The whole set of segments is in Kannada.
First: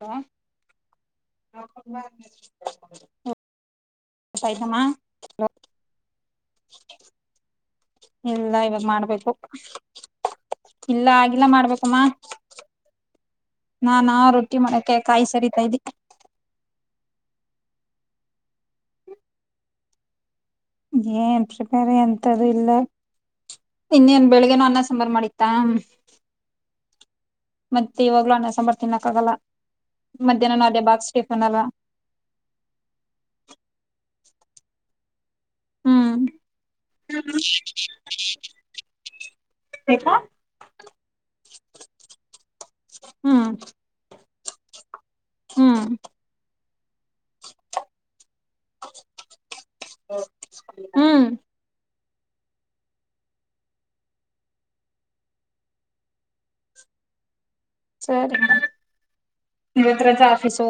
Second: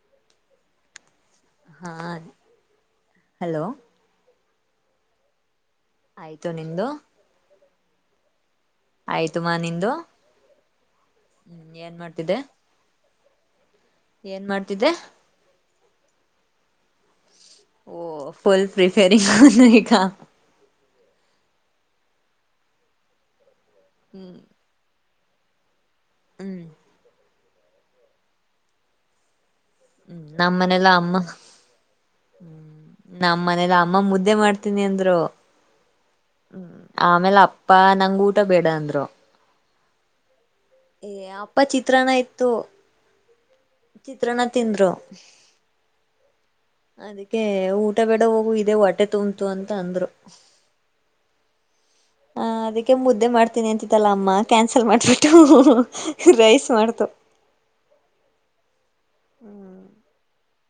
ಹಾ ಹಾ ಹಲೋ ಊಟ ಆಯ್ತಮ್ಮ ಹಲೋ ಆಯ್ತು ನಿಂದು ಇಲ್ಲ ಇವಾಗ ಮಾಡ್ಬೇಕು ಆಯ್ತು ಮಾ ನಿಂದು ಇಲ್ಲ ಆಗಿಲ್ಲ ಹ್ಮ್ ಏನ್ ಮಾಡ್ಬೇಕಮ್ಮ ಮಾಡ್ತಿದ್ದೆ ನಾಾನಾ ಏನ್ ರೊಟ್ಟಿ ಮಾಡ್ತಿದ್ದೆ ಮಾಡಕ್ಕೆ ಕಾಯಿ ಸರಿತಾ ಇದಿ ಓ ಪುಲ್ ಪ್ರಿಫೇರಿಂಗ್ ಏನ್ ಪ್ರಿಪೇರ್ ಅಂತು ಇಲ್ಲ ಇನ್ನೇನ್ ಹ್ಮ್ ಬೆಳಿಗ್ಗೆನ ಅನ್ನ ಸಾಂಬಾರಾರ್ ಮಾಡಿ ತಾಮ ಹ್ಮ್ ಮತ್ತೆ ಇವಾಗ್ಲೂ ಅಣ್ಣ ಸಾಂಬಾರ್ ತಿನ್ಕ್ಕ ಆಗಲ್ಲ ಹ್ಮ್ ಮಧ್ಯಾಹ್ನ ನ ಅದೇ ಬಾಗಕ್ ಸ್ಟಿಫನ್ ಅಲ್ಲ ಹ್ಮ ನಮ್ಮ ಮನೇಲ್ಲ ಅಮ್ಮ ಮುದ್ದೆ ಮಾಡ್ತೀನಿ ಅಂದ್ರು ಹ್ಮ್ ಹ್ಮ್ ಆಮೇಲೆ ಅಪ್ಪ ನಂಗೆ ಊಟ ಬೇಡ ಅಂದ್ರು ಯಾಕೆ ಏ ಅಪ್ಪ ಚಿತ್ರನ ಇತ್ತು ಹ್ಮ್ ಚಿತ್ರನ ತಿಂದ್ರು ಹ್ಮ್ ಅದಕ್ಕೆ ಊಟ ಬೇಡ ಹೋಗು ಇದೆ ಹೊಟ್ಟೆ ತುಂಬ್ತು ಅಂತ ಅಂದ್ರು ಹ್ಮ ಹ ಅದಕ್ಕೆ ಮುದ್ದೆ ಮಾಡ್ತೀನಿ ಅಂತ್ತಿತ್ತಲ್ಲ ಅಮ್ಮ ಕ್ಯಾನ್ಸಲ್ ಮಾಡ್ಬಿಟ್ಟು ರೈಸ್ ಮಾಡ್ತು ಸರಿ ಹ್ಮ್ ನಿತ್ರ ಆಫೀಸು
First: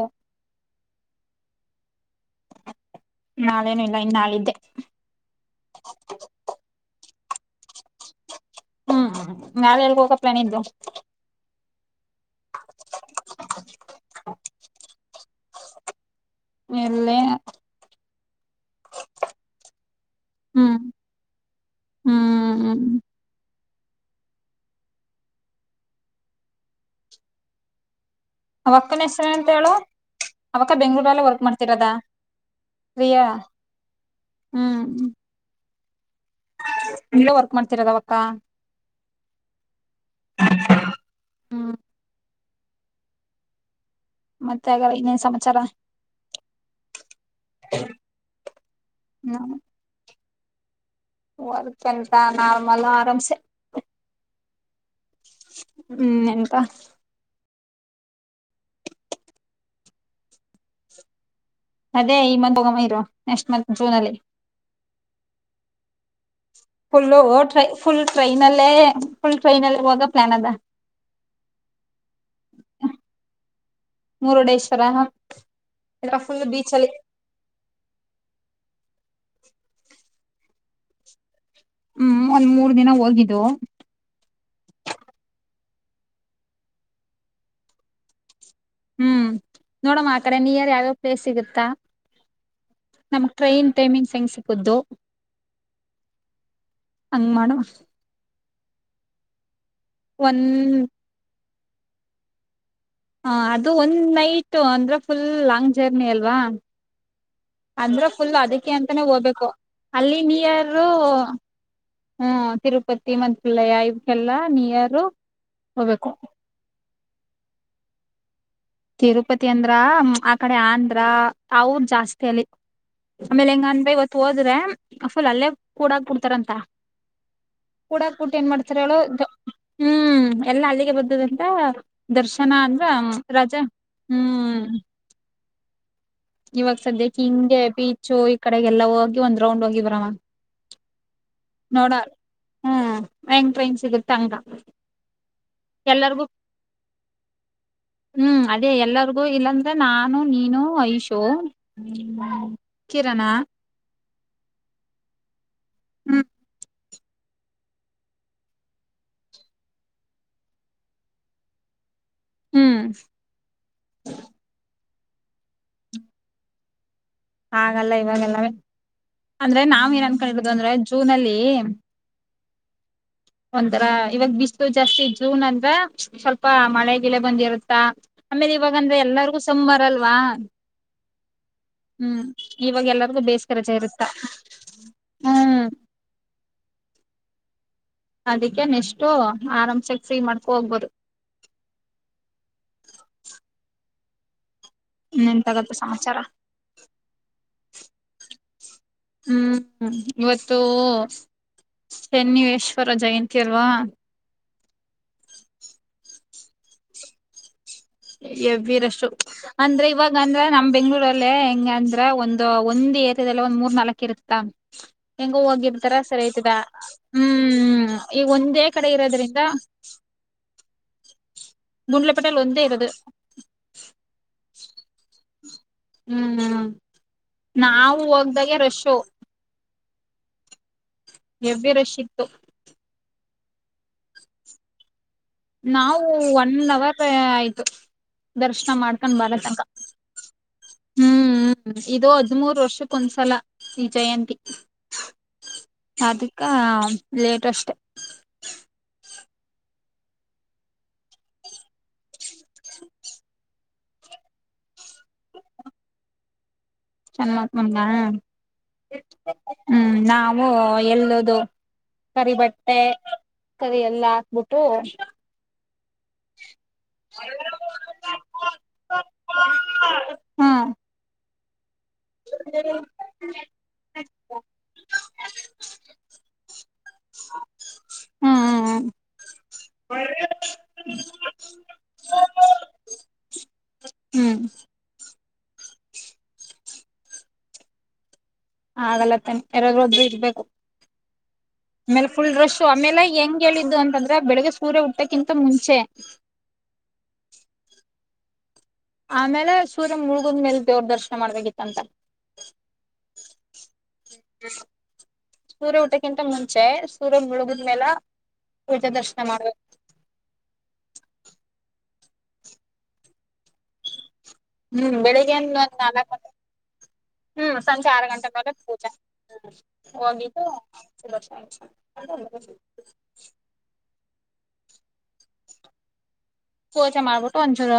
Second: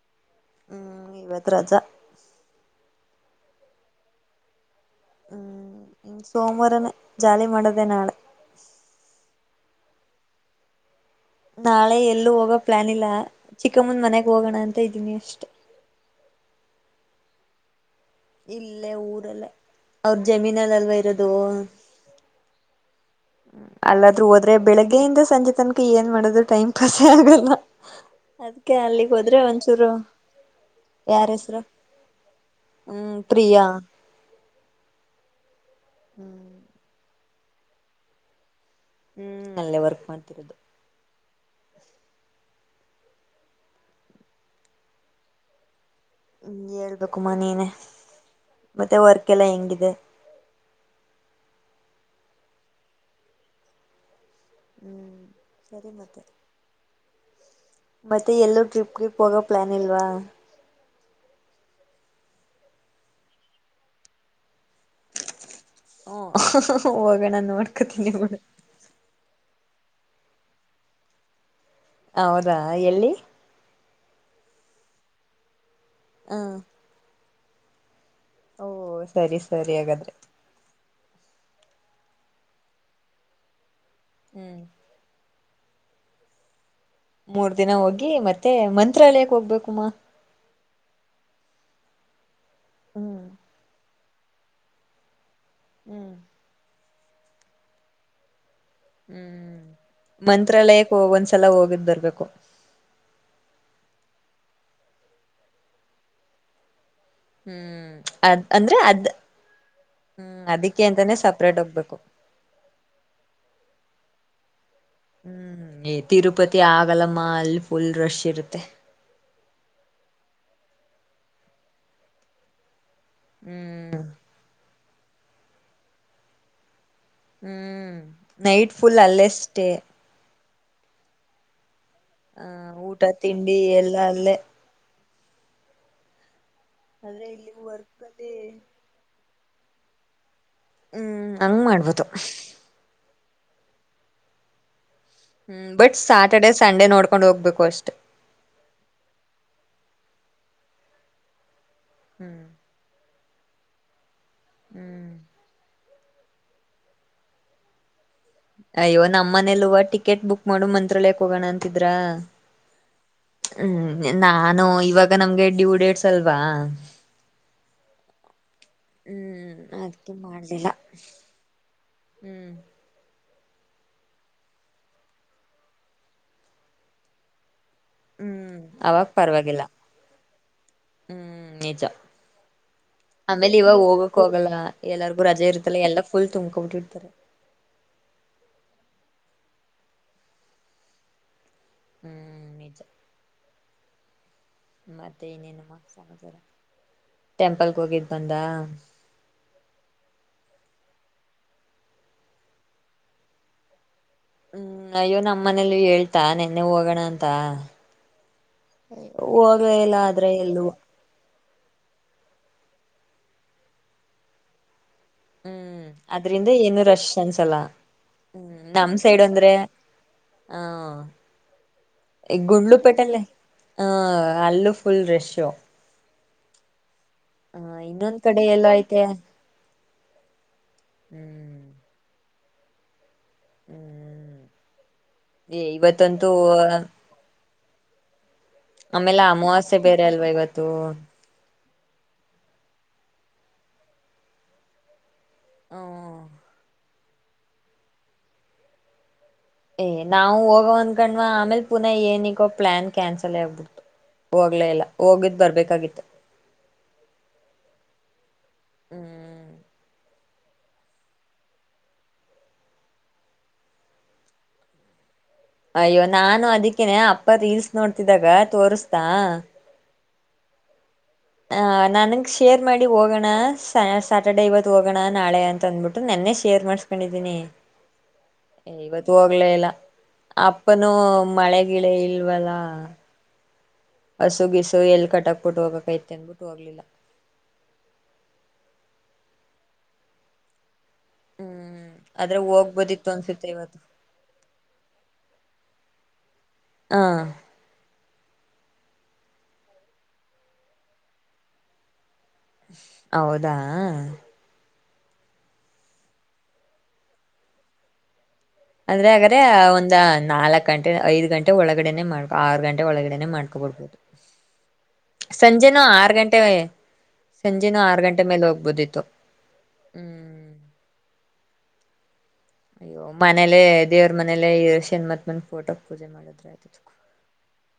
ಹ್ಮ್ ಇವತ್ ರಜಾ ನಾಳೇನು ಇಲ್ಲ ಇನ್ನಾ ಏತೇ ಹ್ಮ್ ಸೋಮವಾರನೇ ಜಾಲಿ ಮಾಡೋದೆ ನಾಳೆ ಹ್ಮ್ ನಾಳೆ ಎಲ್ಗ್ ಹೋಗ ಪ್ಲಾನ್ ಐತೇ ನಾಳೆ ಎಲ್ಲೂ ಹೋಗೋ ಪ್ಲಾನ್ ಇಲ್ಲ ಚಿಕ್ಕಮನ್ ಮನೆಗ್ ಹೋಗೋಣ ಅಂತ ಇದ್ದೀನಿ ಅಷ್ಟೇ ಎಲ್ಲೇ ಇಲ್ಲೇ ಊರಲ್ಲ ಅವ್ರ ಹ್ಮ್ ಜಮೀನಲ್ಲ ಅಲ್ವ ಇರೋದು ಹ್ಮ್ ಅಲ್ಲಾದ್ರೂ ಹೋದ್ರೆ ಬೆಳಗ್ಗೆಯಿಂದ ಸಂಜೆ ತನಕ ಏನ್ ಮಾಡದು ಟೈಮ್ ಪಾಸೇ ಆಗಲ್ಲ ಅದ್ಕ ಅವಕ್ಕನ ಅಲ್ಲಿಗ್ ಹೆಸರ ಹೋದ್ರೆ ಅಂತ ಹೇಳು ಒಂಚೂರು ಅವಕ್ಕ ಬೆಂಗ್ಳೂರಲ್ಲೇ ಯಾರ ವರ್ಕ್ ಹೆಸರು ಮಾಡ್ತಿರದ ಹ್ಮ್ ಪ್ರಿಯಾ ಹ್ಮ್ ಹ್ಮ್ ಹ್ಮ್ ಎಲ್ಲೇ ವರ್ಕ್ ಮಾಡ್ತಿರದ ಅವಕ್ಕ ಹ್ಮ್ ಅಲ್ಲೇ ವರ್ಕ್ ಮಾಡ್ತಿರೋದು ಹ್ಮ್ ಮತ್ತೆ ಆಗಲ್ಲ ಇನ್ನೇನ್ ಸಮಾಚಾರ ಹ ಹೇಳ್ಬೇಕುಮ್ಮ ನೀನೆ ಮತ್ತೆ ವರ್ಕ್ ಎಲ್ಲಾ ಹೆಂಗಿದೆ ವರ್ಕ್ ಎಂತ ನಾರ್ಮಲ್ ಆರಾಮ್ಸೆ ಹ್ಮ್ ಸರಿ ಮತ್ತೆ ಹ್ಮ್ ಎನಕ ಮತ್ತೆ ಎಲ್ಲೂ ಟ್ರಿಪ್ ಗಿಪ್ ಹೋಗೋ ಪ್ಲಾನ್ ಇಲ್ವಾ ಅದೇ ಈ ಮಂತ್ ಹೋಗಮ್ಮ ಇರು ನೆಕ್ಸ್ಟ್ ಮಂತ್ ಜೂನ್ ಅಲ್ಲಿ ಹ್ಮ ಫುಲ್ಲ ಹೋಗೋಣ ಟ್ರೈ ಫುಲ್ ನೋಡ್ಕೊತೀನಿ ಬಿಡು ಟ್ರೈನಲ್ಲೇ ಫುಲ್ ಟ್ರೈನ್ಲ್ಲಿ ಹೋಗ ಪ್ಲಾನ್ ಅದ ಹೌದಾ ಎಲ್ಲಿ ಮುರುಡೇಶ್ವರ ಹ ಫುಲ್ ಬೀಚಲ್ಲಿ ಓ ಸರಿ ಸರಿ ಹಾಗಾದ್ರೆ ಹ್ಮ್ ಒಂದ್ ಮೂರ್ ದಿನ ಹೋಗಿದ್ದು ಹ್ಮ್ ಮೂರ್ ದಿನ ಹೋಗಿ ಮತ್ತೆ ಹ್ಮ್ ಮಂತ್ರಾಲಯಕ್ಕೆ ಹೋಗ್ಬೇಕುಮ್ಮ ನೋಡಮ್ಮ ಆ ಕಡೆ ನಿಯರ್ ಯಾವ್ಯಾವ ಪ್ಲೇಸ್ ಸಿಗತ್ತಾ ಹ್ಮ್ ನಮ ಟ್ರೈನ್ ಟೈಮಿಂಗ್ ಹೆಂಗ್ ಸಿಕ್ಕದು ಹ್ಮ್ ಹಂಗ್ ಮಾಡುವ ಹ್ಮ್ ಒಂದ್ ಮಂತ್ರಾಲಯಕ್ಕೆ ಹೋಗ ಒಂದ್ಸಲ ಹೋಗಿದ್ ಬರ್ಬೇಕು ಹ ಅದು ಒಂದ್ ನೈಟ್ ಅಂದ್ರೆ ಫುಲ್ ಲಾಂಗ್ ಜರ್ನಿ ಅಲ್ವಾ ಹ್ಮ್ ಅಂದ್ರ ಫುಲ್ ಅದ್ ಅದಕ್ಕೆ ಅಂದ್ರೆ ಅಂತಾನೇ ಅದ್ ಹೋಗ್ಬೇಕು ಅಲ್ಲಿ ಹ್ಮ್ ನೀಯರ್ ಅದಕ್ಕೆ ಅಂತಾನೆ ಸಪ್ರೇಟ್ ಹೋಗ್ಬೇಕು ಹ್ಮ್ ತಿರುಪತಿ ಮಂಪಲಯ ಇವಕ್ಕೆಲ್ಲಾ ನೀಯಾರ ಹ್ಮ್ ತಿರುಪತಿ ಆಗಲಮ್ಮ ಅಲ್ಲಿ ಫುಲ್ ರಶ್ ಇರುತ್ತೆ ತಿರುಪತಿ ಅಂದ್ರ ಆ ಕಡೆ ಆಂದ್ರ ಅವದ ಜಾಸ್ತಿ ಅಲಿ ಆಮೇಲೆ ಹೆಂಗ ಅನ್ ಬೈ ಹ್ಮ್ ಇತ್ತು ಹೋದ್ರೆ ಫುಲ್ ಅಲ್ಲೇ ಕೂಡಾಗ ಬಿಡ್ತಾರಂತ ಹ್ಮ್ ಕೂಡಕ್ಕಬುಟ್ಟ ಏನ್ ನೈಟ್ ಮಾಡ್ತಾರ ಹೇಳು ಫುಲ್ ಅಲ್ಲೇ ಸ್ಟೇ ಹ್ಮ್ ಎಲ್ಲಾ ಅಲ್ಲಿಗೆ ಬರುತದಂತ ಆ ದರ್ಶನ ಆದ್ರ ಊಟ ತಿಂಡಿ ರಜಾ ಎಲ್ಲ ಅಲ್ಲೇ ಹ್ಮ್ ಇವಾಗ ಸದ್ಯಕ್ಕೆ ಆದ್ರೆ ಇಲ್ಲಿ ಹಿಂಗೆ ವರ್ಕ್ ಪೀಚು ಅಲ್ಲಿ ಈ ಕಡೆಗೆಲ್ಲ ಹೋಗಿ ಒಂದ್ ರೌಂಡ್ ಹೋಗಿ ಬರಮಾ ಹ್ಮ್ ಹಂಗ ಮಾಡ್ಬೋದು ಹ್ಮ್ ವ್ಯಾಂಕೈನ್ ಸಿಗತ ಅಂಗ ಹ್ಮ್ ಬಟ್ ಸ್ಯಾಟರ್ಡೆ ಸಂಡೆ ನೋಡ್ಕೊಂಡ್ ಹೋಗ್ಬೇಕು ಅಷ್ಟೇ ಹ್ಮ್ ಅದೇ ಎಲ್ಲರಿಗೂ ಇಲ್ಲಾಂದ್ರೆ ನಾನು ನೀನು ಐಶು ಹ್ಮ್ ಕಿರಣಾ ಹೂ ಹ್ಮ್ ಅಯ್ಯೋ ನಮ್ಮ ಮನೇಲೂವ ಟಿಕೆಟ್ ಬುಕ್ ಮಾಡು ಮಂತ್ರಾಲಯಕ್ ಹೋಗೋಣ ಅಂತಿದ್ರ ಹ್ಮ್ ಹ್ಮ್ ನಾನು ಇವಾಗ ನಮ್ಗೆ ಟು ಡೇಡ್ಸ ಅಲ್ವಾ ಹಾಗಲ್ಲ ಇವಾಗೆಲ್ಲ ಹ್ಮ್ ಅಂದ್ರೆ ನಾವವು ಏನು ಅದಕ್ಕೆ ಅನ್ಕೊಂಡಿರದು ಮಾಡ್ಲಿಲ್ಲ ಅಂದ್ರೆ ಜೂನಲ್ಲಿ ಹ್ಮ್ [unintelligible] ಒಂದರ ಇವಾಗ ಬಿಸ್ಲು ಜಾಸ್ತಿ ಜೂನ್ ಅಂದ್ರ ಸ್ವಲ್ಪ ಮಳೆ ಗಿಳ ಬಂದಿರುತ್ತಾ ಆಮೇಲೆ ಹ್ಮ್ ಇವಾಗ ಅಂದ್ರೆ ಅವಾಗ ಎಲ್ಲಾರ್ಗು ಪರವಾಗಿಲ್ಲ ಸಂಮರಲ್ವಾ ಹ್ಮ್ [unintelligible] ಹ್ಮ ನಿಜ ಇವಾಗ ಎಲ್ಲರಿಗೂ ಬೇಸಿಗೆ ಆಮೇಲೆ ರಜೆ ಇವಾಗ ಇರುತ್ತ ಹೋಗಕ್ ಹೋಗಲ್ಲ ಎಲ್ಲರಿಗು ರಜೆ ಹ್ಮ್ ಇರ್ತಲ್ಲ ಎಲ್ಲಾ ಫುಲ್ ತುಂಬ್ಕೊಬಿಟ್ಟಬಟ್ಟ ಉತ್ತರೆ ಅದಕ್ಕೆ ನೆಷ್ಟು ಆರಾಮ್ಸ ಫ್ರೀ ಮಾಡ್ಕೊ ಹೋಗ್ಬೋದು ಹ್ಮ್ ನಿಜ ಮತ್ತೆ ಇನ್ನೇನ್ ತಗತ್ತ ಇನೇನುಮ್ಮ ಸಮಾಚಾರ ಸಮಾರ ಟೆಂಪಲ್ ಹೋಗಿದ್ ಬಂದ ಹ್ಮ್ ಇವತ್ತು ಚನ್ನಿವೇಶ್ವರ ಜಯಂತಿ ಅಲ್ವಾ ಹ್ಮ್ ಅಯ್ಯೋ ನಮ್ಮ ಮನೇಲ್ಲ ಹೇಳ್ತಾ ನೆನ್ನೆ ಹೋಗೋಣ ಅಂತ ಎ ಬರಷ್ಟು ಹೋಗ್ಲ ಅಂದ್ರೆ ಇಲ್ಲ ಇವಾಗ ಆದ್ರೆ ಅಂದ್ರೆ ಎಲ್ಲೂ ನಮ್ ಬೆಂಗ್ಳೂರ ಹೆಂಗ ಅಂದ್ರ ಒಂದು ಒಂದ್ ಏನಿಲ್ಲ ಒಂದ್ ಮೂರ್ ನಾಲ್ಕು ಇರುತ್ತ ಹೆಂಗೋ ಹ್ಮ್ ಹೋಗಿರ್ತಾರ ಸರಿ ಅದ್ರಿಂದ ಆಯ್ತದ ಏನು ರಶ್ ಅನ್ಸಲ್ಲ ಹ್ಮ್ ಈಗ ಹ್ಮ್ ಒಂದೇ ಕಡೆ ಇರೋದ್ರಿಂದ ಹಾ ಗುಂಡ್ಲಪೇಟೆಲ್ ಒಂದೇ ಇರೋದು ಗುಂಡ್ಲುಪೆಟ್ಟಲ್ಲೇ ಹ್ ಅಲ್ಲು ಫುಲ್ ರೆಶ್ ಹ್ಮ್ ನಾವು ಇನ್ನೊಂದ್ ಕಡೆ ಹೋಗ್ದಾಗೆ ಎಲ್ಲ ರಶು ಐತೆ ಹ್ಮ್ [inaudible] ಹೆವಿ ರಶ್ ಇತ್ತು ಹ್ಮ್ ನಾವು ಇವತ್ತಂತೂ ಒನ್ ಅವರ್ ಆಯ್ತು ದರ್ಶನ ಮಾಡ್ಕೊಂಡ್ ಆಮೇಲೆ ಬರ ತನಕ ಅಮಾವಾಸ್ಯೆ ಬೇರೆ ಅಲ್ವಾ ಇವತ್ತು ಹ್ಮ್ ಹ್ಮ ಇದು ಹದಿಮುರು ವರ್ಷಕ್ಕೊ ಒಂದ್ಸಲ ಈ ಜಯಂತಿ ಅದು [inaudible] ಹಾ ಲೇಟಸ್ಟ್ ನಾವು ಹೋಗೋವಂದ್ಕಣ್ವಾ ಆಮೇಲ್ ಪುನಃ ಏನಿಗೋ ಪ್ಲಾನ್ ಕ್ಯಾನ್ಸಲ್ ಆಗ್ಬಿಟ್ಟು ತು ಹೋಗ್ಲೇ ಇಲ್ಲ ಹೋಗಿದ್ ಬರ್ಬೇಕಾಗಿತ್ತು ಚೆನ್ನತ್ ಮಂದ ಹ್ಮ್ ಹ್ಮ್ ನಾವು ಎಲ್ಲದು ಕರಿ ಬಟ್ಟೆ ಕರಿ ಎಲ್ಲಾ ಹಾಕ್ಬಿಟ್ಟು ಅಯ್ಯೋ ನಾನು ಅದಕ್ಕೇನೆ ಅಪ್ಪ ರೀಲ್ಸ್ ನೋಡ್ತಿದಾಗ ತೋರ್ಸ್ತಾ ಹ್ಮ ಹ ನನಗೆ ಶೇರ್ ಮಾಡಿ ಹೋಗೋಣ ಸಾಯಾಟರ್ಡೇ ಇವತ್ತು ಹೋಗೋಣ ನಾಳೆ ಅಂತ ಅಂದ್ಬಿಟ್ಟು ನೆನ್ನೆ ಶೇರ್ ಮಾಡ್ಸ್ಕೊಂಡಿದ್ದೀನಿ ಇವತ್ತು ಹೋಗ್ಲೇ ಇಲ್ಲ ಅಪ್ಪನುೂ ಮಳೆ ಗಿಳ ಇಲ್ವಲ್ಲ ಹ್ಮ್ ಹಸು ಗಿಸು ಎಲ್ಲಿ ಕಟ್ಟಕ್ಬಟ್ಟು ಹೋಗಕ್ ಐತೆ ಅನ್ಬಿಟ್ಟು ಹೋಗ್ಲಿಲ್ಲ ಹ ಅದಲ್ಲ ತಾನ ಯಾರಾದ್ರು ಒದ್ರರು ಇರ್ಬೇಕು ಆಮೇಲೆ ಫುಲ್ ಆದ್ರೆ ಡ್ರಶು ಆಮೇಲೆ ಹೋಗ್ಬೋದಿತ್ತು ಹೆಂಗ್ ಅನ್ಸುತ್ತೆ ಹೇಳಿದ್ದು ಇವತ್ತು ಅಂತಂದ ಬೆಳಿಗ್ಗೆ ಸೂರ್ಯ ಉಊಟ್ಟಕ್ಕಿಂತ ಮುಂಚೆ ಹಾ ಆಮೇಲೆ ಸೂರ್ಯ ಮುಳಗದ್ ಮೇಲೆ ದೇವ್ರ ದರ್ಶನ ಮಾಡಬೇಕಿತ್ತಂತ ಹೌದಾ ಸೂರ್ಯ ಊಟಕ್ಕಿಂತ ಮುಂಚೆ ಸೂರ್ಯ ಮುಳುಗಿದ್ಮೇಲೆ ಅದ್ರೆ ಹಾಗ್ರ ಒಂದ ನಾಲ್ಕು ಗಂಟೆ ಐದು ಗಂಟೆ ಒಳಗಡೆನೆ ಮಾಡ್ ಆರು ಗಂಟೆ ಒಳಗಡೆನೆ ಮಾಡ್ಕೊಬ ಬಿಡ್ಬೋದು ಹ್ಮ್ ಬೆಳಿಗ್ಗೆ ಒಂದ್ ಸಂಜೆನೂ ನಾಲ್ಕ ಆರು ಗಂಟೆ ಸಂಜೆನೂ ಆರು ಗಂಟೆ ಮೇಲೆ ಹೋಗ್ಬೋುದಿತ್ತು ಹಂದ [unintelligible] ಅಯ್ಯೋ ಮನೇಲೆ ದೇವ್ರ ಮನೇಲೆ ಶಣಮತ್ ಮಂದ ಫೋಟೋ ಪೂಜೆ ಮಾಡಿದ್ರ್ ಪೂಜೆ ಮಾಡ್ಬಿಟ್ಟು ಒಂಚೂರ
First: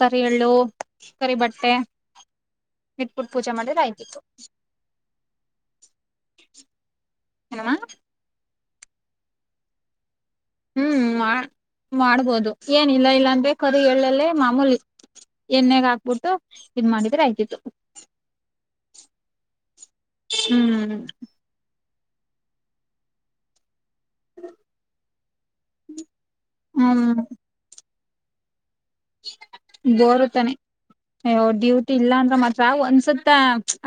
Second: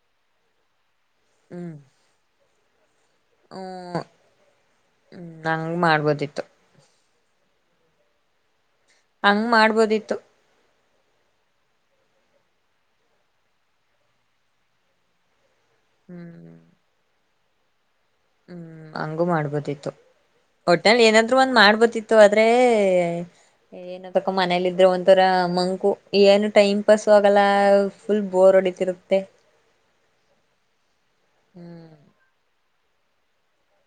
ಕರಿ ಎಳ್ಳು ಕರಿ ಬಟ್ಟೆ ಹ್ಮ್ ಹಟ್ಬಿಟ್ಟು ಪೂಜೆ ಮಾಡಿದ್ರ ಆಗಿತ್ತು ನಂಗ್ ಮಾಡ್ಬೋದಿತ್ತು ಏನಮ್ಮ ಹಂಗ ಮಾಡ್ಬೋದಿತ್ತು ಹ್ಮ್ ಮಾಡ ಮಾಡ್ಬೋದು ಏನಿಲ್ಲ ಇಲ್ಲ ಅನ್ಬೇಕೇಕಾದದು ಹೇಳಲ್ಲೇ ಮಾಮೂಲಿ ಹೆಣ್ಣಿಗೆ ಹಾಕ್ಬಿಟ್ಟು ಹ್ಮ್ ಇದ್ ಮಾಡಿದ್ರೆ ಆಯ್ತಿತ್ತು - ಹ್ಮ್ ಹಂಗೂ ಮಾಡ್ಬೋದಿತ್ತು ಹ್ಮ್ ಹೋಟೆಲ್ ಏನಾದ್ರು ಒ ಮಾಡ್ಬೋತಿತ್ತು ಆದ್ರೆ ಏನ ಸಕ್ಕ ಮನೇಲಿ ಇದ್ರೆ ಒಂಥರ ಮಂಕು ಏನು ಟೈಮ್ ಪಾಸ್ ಹ್ಮ್ ಆಗಲ್ಲ ಫುಲ್ ಬೋರ್ ಅಡತರು ದೋರುತಾನೆಯ ಹ್ಮ್ ಡ್ಯೂಟಿ ಇಲ್ಲ ಅಂದ್ರ ಮಾತ್ರ ಒಂದ್ಸತ್ತ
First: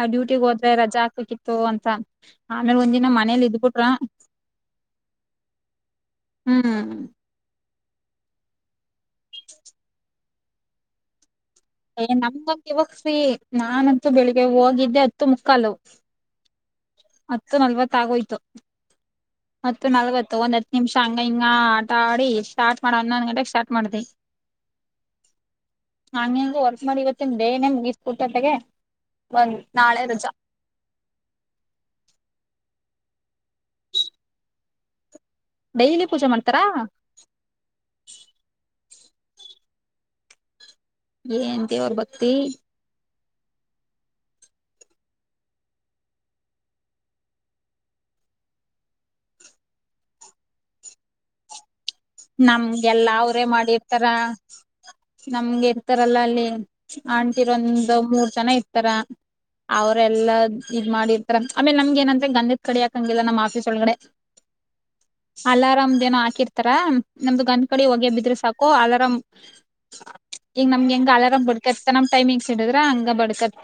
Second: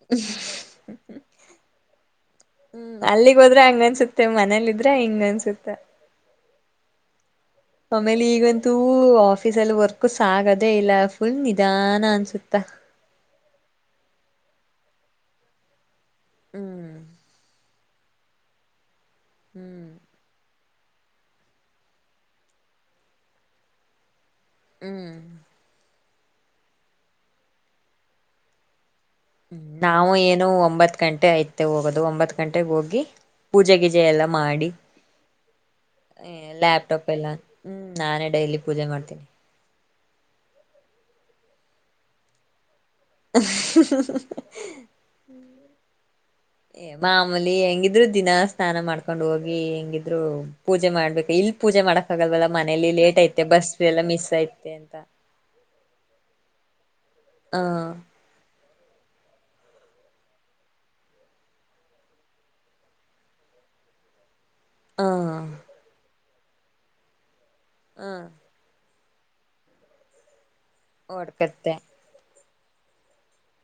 ಆ ಡ್ಯೂಟಿಗ್ ಹೋದ್ರೆ ರಜಾ ಹಾಕ್ಕ್ಕಿತ್ತು ಅಂತ ಆಮೇಲೆ ಒಂದ್ ದಿನ ಮನೇಲಿ ಇದ್ಬಿಟ್ರ. ಮತ್ತೇ ಮನೇಲಿ ಇದ್ರೆ ಹಿಂಗ್ ಅನ್ಸುತ್ತೇ. ಹ್ಮ್. ಆಮೇಲೆ ಈಗಂತೂ ಆಫೀಸ ಅಲ್ಲಿ ವರ್ಕ್ ಸಾಗದೇ ಇಲ್ಲ ಫುಲ್ ನಿಧಾನ ಅನ್ಸುತ್ತೇ. ಪಪ್ಪೀ. ನಾನಂತೂ ಬೆಳಿಗ್ಗೆ ಹೋಗಿದ್ದೆ ಹತ್ತು ಮುಕ್ಕಾಲು ಹ್ಮ್ ಹತ್ತು ನಲ್ವತ್ತ್ ಆಗೋಯ್ತು ಹತ್ತು ಹ್ಮ್ ನಲ್ವತ್ತು ಒಂದ್ ಹತ್ತು ನಿಮಿಷ ಹಂಗ ಹಂಗ ಆಟ ಆಡಿ ಸ್ಟಾರ್ಟ್ ಮಾಡ ಒನ್ನೊಂದ್ ಗಂಟೆಗೆ ಸ್ಟಾರ್ಟ್ ಮಾಡ್ದಿ ಹ್ಮ್ ನಾಂಗ ವರ್ಕ್ ಮಾಡಿ ಇವತ್ತಿ ನ ಡೇ ನೆ ಮ್ಸ್ಕುಟ್ಟ ತೆ ನಾವು ಏನೊ ಒಂಬತ್ತು ಗಂಟೆ ಆಯ್ತೆ ಹೋಗೋದು ಒಂಬತ್ ಗಂಟೆಗೆ ಹೋಗಿ ಪೂಜೆ ಗಿಜೆ ಎಲ್ಲ ಮಾಡಿ ಡೈಲಿ ಪೂಜೆ ಏ ಮಾಡ್ತಾರಾ ಲ್ಯಾಪ್ಟಾಪ್ ಇಲ್ಲ ಹ್ಮ್ ನಾನೇ ಡೈಲಿ ಪೂಜೆ ಮಾಡ್ತೀನಿ ಏನ್ ದೇವ್ರ ಭಕ್ತಿ [inaudible] [inaudible] ಮಾಮೂಲಿ ಹೆಂಗಿದ್ರು ದಿನಾ ಸ್ನಾನ ಮಾಡ್ಕೊಂಡ್ ಹೋಗಿ ಹೆಂಗಿದ್ರು ಪೂಜೆ ಮಾಡ್ಬೇಕು ಇಲ್ಲಿ ಪೂಜೆ ಮಾಡಕ್ ಆಗಲ್ವಲ್ಲ ಮನೇಲಿ ನಮ್ಗೆಲ್ಲಾ ಲೇಟ್ ಅವ್ರೇ ಆಯ್ತೆ ಬಸ್ ಎಲ್ಲ ಮಾಡಿರ್ತಾರ ಮಿಸ್ ಆಯ್ತೆ ಅಂತ [unintelligible] ನಮ್ಗೆ ಇರ್ತಾರಲ್ಲ ಅಲ್ಲಿ ಹ ಆಂಟಿರೊಂದು ಮೂರ್ ಜನ ಇರ್ತಾರೆ. ಅವ್ರೆಲ್ಲಾ ಇದ್ ಮಾಡಿರ್ತಾರ ಆಮೇಲೆ ನಮ್ಗೆ ಏನಂದ್ರೆ ಗಂಧದ ಕಡ್ಡಿ ಹಾಕಂಗಿಲ್ಲ ನಮ್ಮ್ ಆಫೀಸ್ ಒಳಗಡೆ. ಹ ಅಲಾರಾಮ್ದ್ ಏನೋ ಹಾಕಿರ್ತಾರ ನಮ್ದು ಗಂದದ ಕಡ್ಡಿ ಹ ಹೊಗೆ ಬಿದ್ರೆ ಸಾಕು. ಓ ಅಲರಾಮ್ ಈಗ ನಮ್ಗೆ ಹೆಂಗ ಅಲಾರಾಮ್ ಓಡ್ಕತ್ತೆ ಬಡಕಾಯಿತೋ ನಮ್ಮ್. ಟೈಮಿಂಗ್ಸ್ ಹಿಡಿದ್ರ ಹಂಗ ಬಡ್ಕತ್ತ.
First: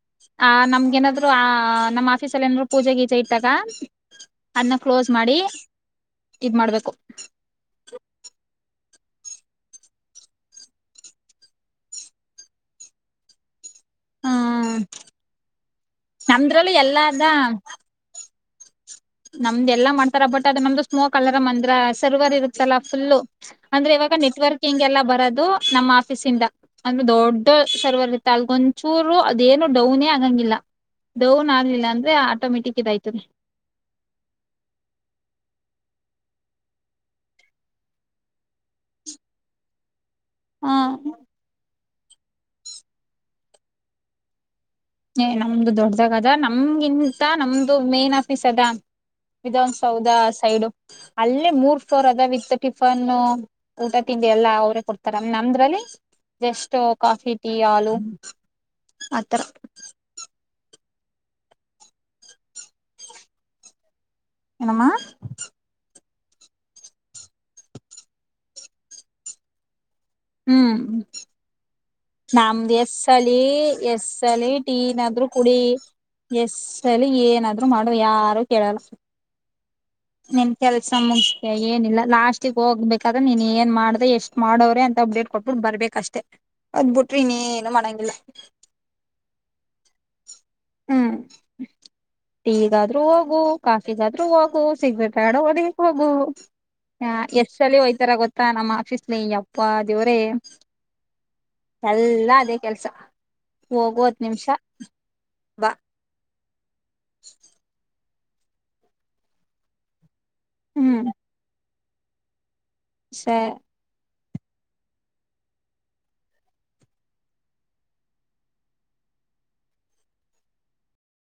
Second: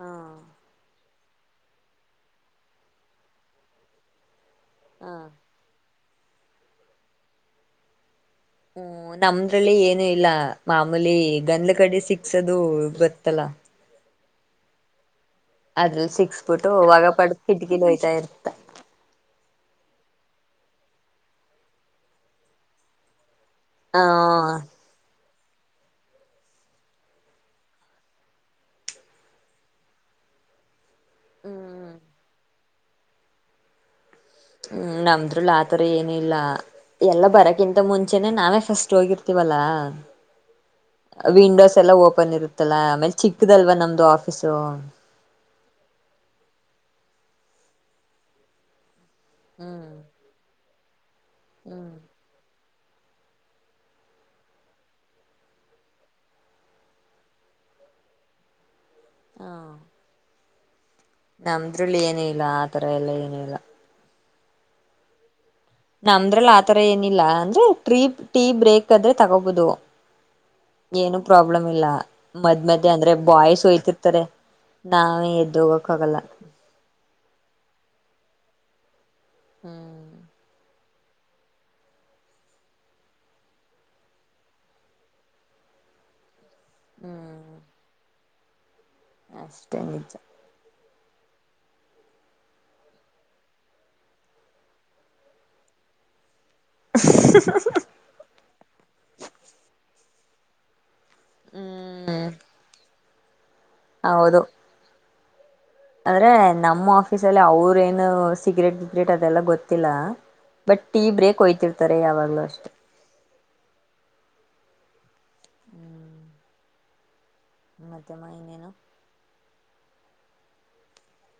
ಹ ಆ ನಮ್ಗೆನಾದ್ರು ಆ ನಮ್ಮ್ ಆಫೀಸಲ್ಲಿ ಏನಾದ್ರು ಪೂಜೆಗೀಜೆ ಇದ್ದಾಗ. ಅದ್ನ ಹ ಕ್ಲೋಸ್ ಮಾಡಿ ಇದ್ ಮಾಡ್ಬೇಕು. ಹ್ಮ ನಮ್ದ್ರಲ್ಲಿ ಏನು ಇಲ್ಲ ಮಾಮೂಲಿ ಗಂದ್ಲ್ ಕಡ್ಡಿ ಸಿಕ್ಸೋದು ಗೊತ್ತಲ್ಲ. ಹ್ಮ. ಅದ್ರಲ್ಲಿ ಸಿಕ್ಸ್ಬಿಟ್ಟು ಹೊಗೆ ಪಾಡ್ಗ್ ಕಿಟ್ಕಿಲ್ ಹೋಯ್ತಾ ಇರ್. ನಮ್ದೆಲ್ಲಾ ಮಣ್ತರ ಬಟ್ ಅದ ನಮ್ದು ಸ್ಮೋಕ್ ಅಲರಾಮ್ ಅಂದ್ರ ಸರ್ವರ್ ಇರುತ್ತಲ್ಲಾ ಫುಲ್ಲು. ಅಂದ್ರೆ ಹ ಇವಾಗ ನೆಟ್ವರ್ಕಿಂಗ್ ಎಲ್ಲ ಬರೋದು ನಮ್ಮ್ ಆಫೀಸಿಂದ. ಅಂದ್ರೆ ದೊಡ್ಡ ಸರ್ವರ್ ಇರತ್ತ ಅಲ್ಗೊಂಚೂರು ಅದೇನು ಡೌನೇ ಆಗಂಗಿಲ್ಲ. ಡೌನ್ ಆಗ್ಲಿಲ್ಲ ಹ್ಮ್ ಅಂದ್ರೆ ಆಟೋಮೆಟಿಕ್ ಇದಾಯ್ತದೆ. ಹ್ಮ್ ನಮ್ದ್ರಲ್ಲ್ ಆತರ ಏನೂ ಇಲ್ಲ. ಎಲ್ಲ ಬರಕ್ಕಿಂತ ಮುಂಚೆನೆ ನಾವೇ ಫಸ್ಟ್ ಹೋಗಿರ್ತೀವಲ್ಲಾ. ಹ ವಿಂಡೋಸ್ ಎಲ್ಲ ಓಪನ್ ಇರುತ್ತಲ್ಲಾ ಆಮೇಲೆ ಚಿಕ್ಕದಲ್ವ ನಮ್ದು ಆಫೀಸು ಏ ನಮ್ದು ದೊಡ್ದಾಗದ ನಮ್ಗಿಂತ ನಮ್ದು ಮೇನ್ ಆಫೀಸ್ ಅದ ಹ್ಮ್ ವಿಧಾನಸೌಧ ಸೈಡು ಅಲ್ಲಿ ಮೂರ್ ಹ್ಮ್ ಫ್ಲೋರ್ ಅದ ವಿತ್ತ್ ಟಿಫನ್ನು ಊಟ ತಿಂಡಿ ಎಲ್ಲಾ ಅವರೇ ಕೊಡ್ತಾರ ನಮ್ದ್ರಲ್ಲಿ ಜಸ್ಟ್ ಕಾಫಿ, ಟೀ, ಹಾಲೂ ಆತರ ಹ ನಮ್ದ್ರಲ್ಲಿ ಏನೂ ಇಲ್ಲ ಆ ತರ ಎಲ್ಲಾ ಏನೂ ಇಲ್ಲ ಏನಮ್ಮ ನಮ್ದ್ರಲ್ಲ ಆತರ ಏನಿಲ್ಲ ಅಂದ್ರೆ ಟ್ರೀ ಟೀ ಬ್ರೇಕ್ ಆದ್ರೆ ತಗೋಬೋದು ಹ್ಮ್ ಏನು ಪ್ರಾಬ್ಲಮ್ ಇಲ್ಲ ಮದ್ ನಮ್ದ್ ಮಧ್ಯೆ ಅಂದ್ರೆ ಎಸ್ಸಲಿ ಬಾಯ್ಸ್ ಹೋಯ್ತಿರ್ತಾರೆ ಎಸ್ಸಲಿ ಟೀನಾದ್ರು ನಾವೇ ಎದ್ದು ಕುಡಿ ಹೋಗಕ್ ಆಗಲ್ಲ ಎಸ್ಟ್ಸಲಿ ಏನಾದ್ರು ಮಾಡ ಯಾರು ಕೇಳಲ್ಲ ಹ್ಮ್ ನಿನ್ ಕೆಲ್ಸ ಮುಗ್ ಏನಿಲ್ಲ ಲಾಸ್ಟಿಗೆ ಹೋಗ್ಬೇಕಾದ್ರೆ ನೀನ್ ಏನ್ ಮಾಡ್ದೆ ಎಷ್ಟ್ ಮಾಡೋರೆ ಅಂತ ಅಪ್ಡೇಡ್ ಕೊಟ್ಬುಟ್ ಬರ್ಬೇಕ್ ಅಷ್ಟೇ ಅದ್ಬ್ ಬಿಟ್ರೆ ಹ್ಮ್ ಇನ್ನೇನು ಮಾಡಂಗಿಲ್ಲ ಅಷ್ಟೇ ನಿಜ ಹ್ಮ್ [unintelligible] ಟೀಗಾದ್ರೂ ಹೋಗು ಕಾಫಿಗಾದ್ರೂ ಹೋಗು ಸಿಗ್ರೇಟ್ ಆಡೋ ಹೊಡಿಯಕ್ ಹೋಗು ಹ ಎಷ್ಟ ಸಲ ಹೋಯ್ತಾರ ಗೊತ್ತಾ ನಮ್ಮ ಆಫೀಸ್ಲಿ ಹಂ ಅಪ್ಪ ದೇವರೇ ಹ್ಮ್ ಎಲ್ಲ ಅದೇ ಕೆಲ್ಸ ಹೋಗುವತ್ ನಿಮಿಷ ಬಾ ಆದಂದ್ರೆ ನಮ್ಮ ಆಫೀಸ ಅಲ್ಲಿ ಅವ್ರ ಏನು ಸಿಗ್ರೇಟ್ ಬಿಗ್ರೇಟ್ ಅದೆಲ್ಲ ಗೊತ್ತಿಲ್ಲ ಬಟ್ ಟೀ ಹ್ಮ್ ಬ್ರೇಕ್ ಹೊಯ್ತಿರ್ತಾರೆ ಯಾವಾಗ್ಲೂ ಅಷ್ಟೆ ಸ [unintelligible] [inaudible] ಮಧ್ಯ ಆಗಿನೇನು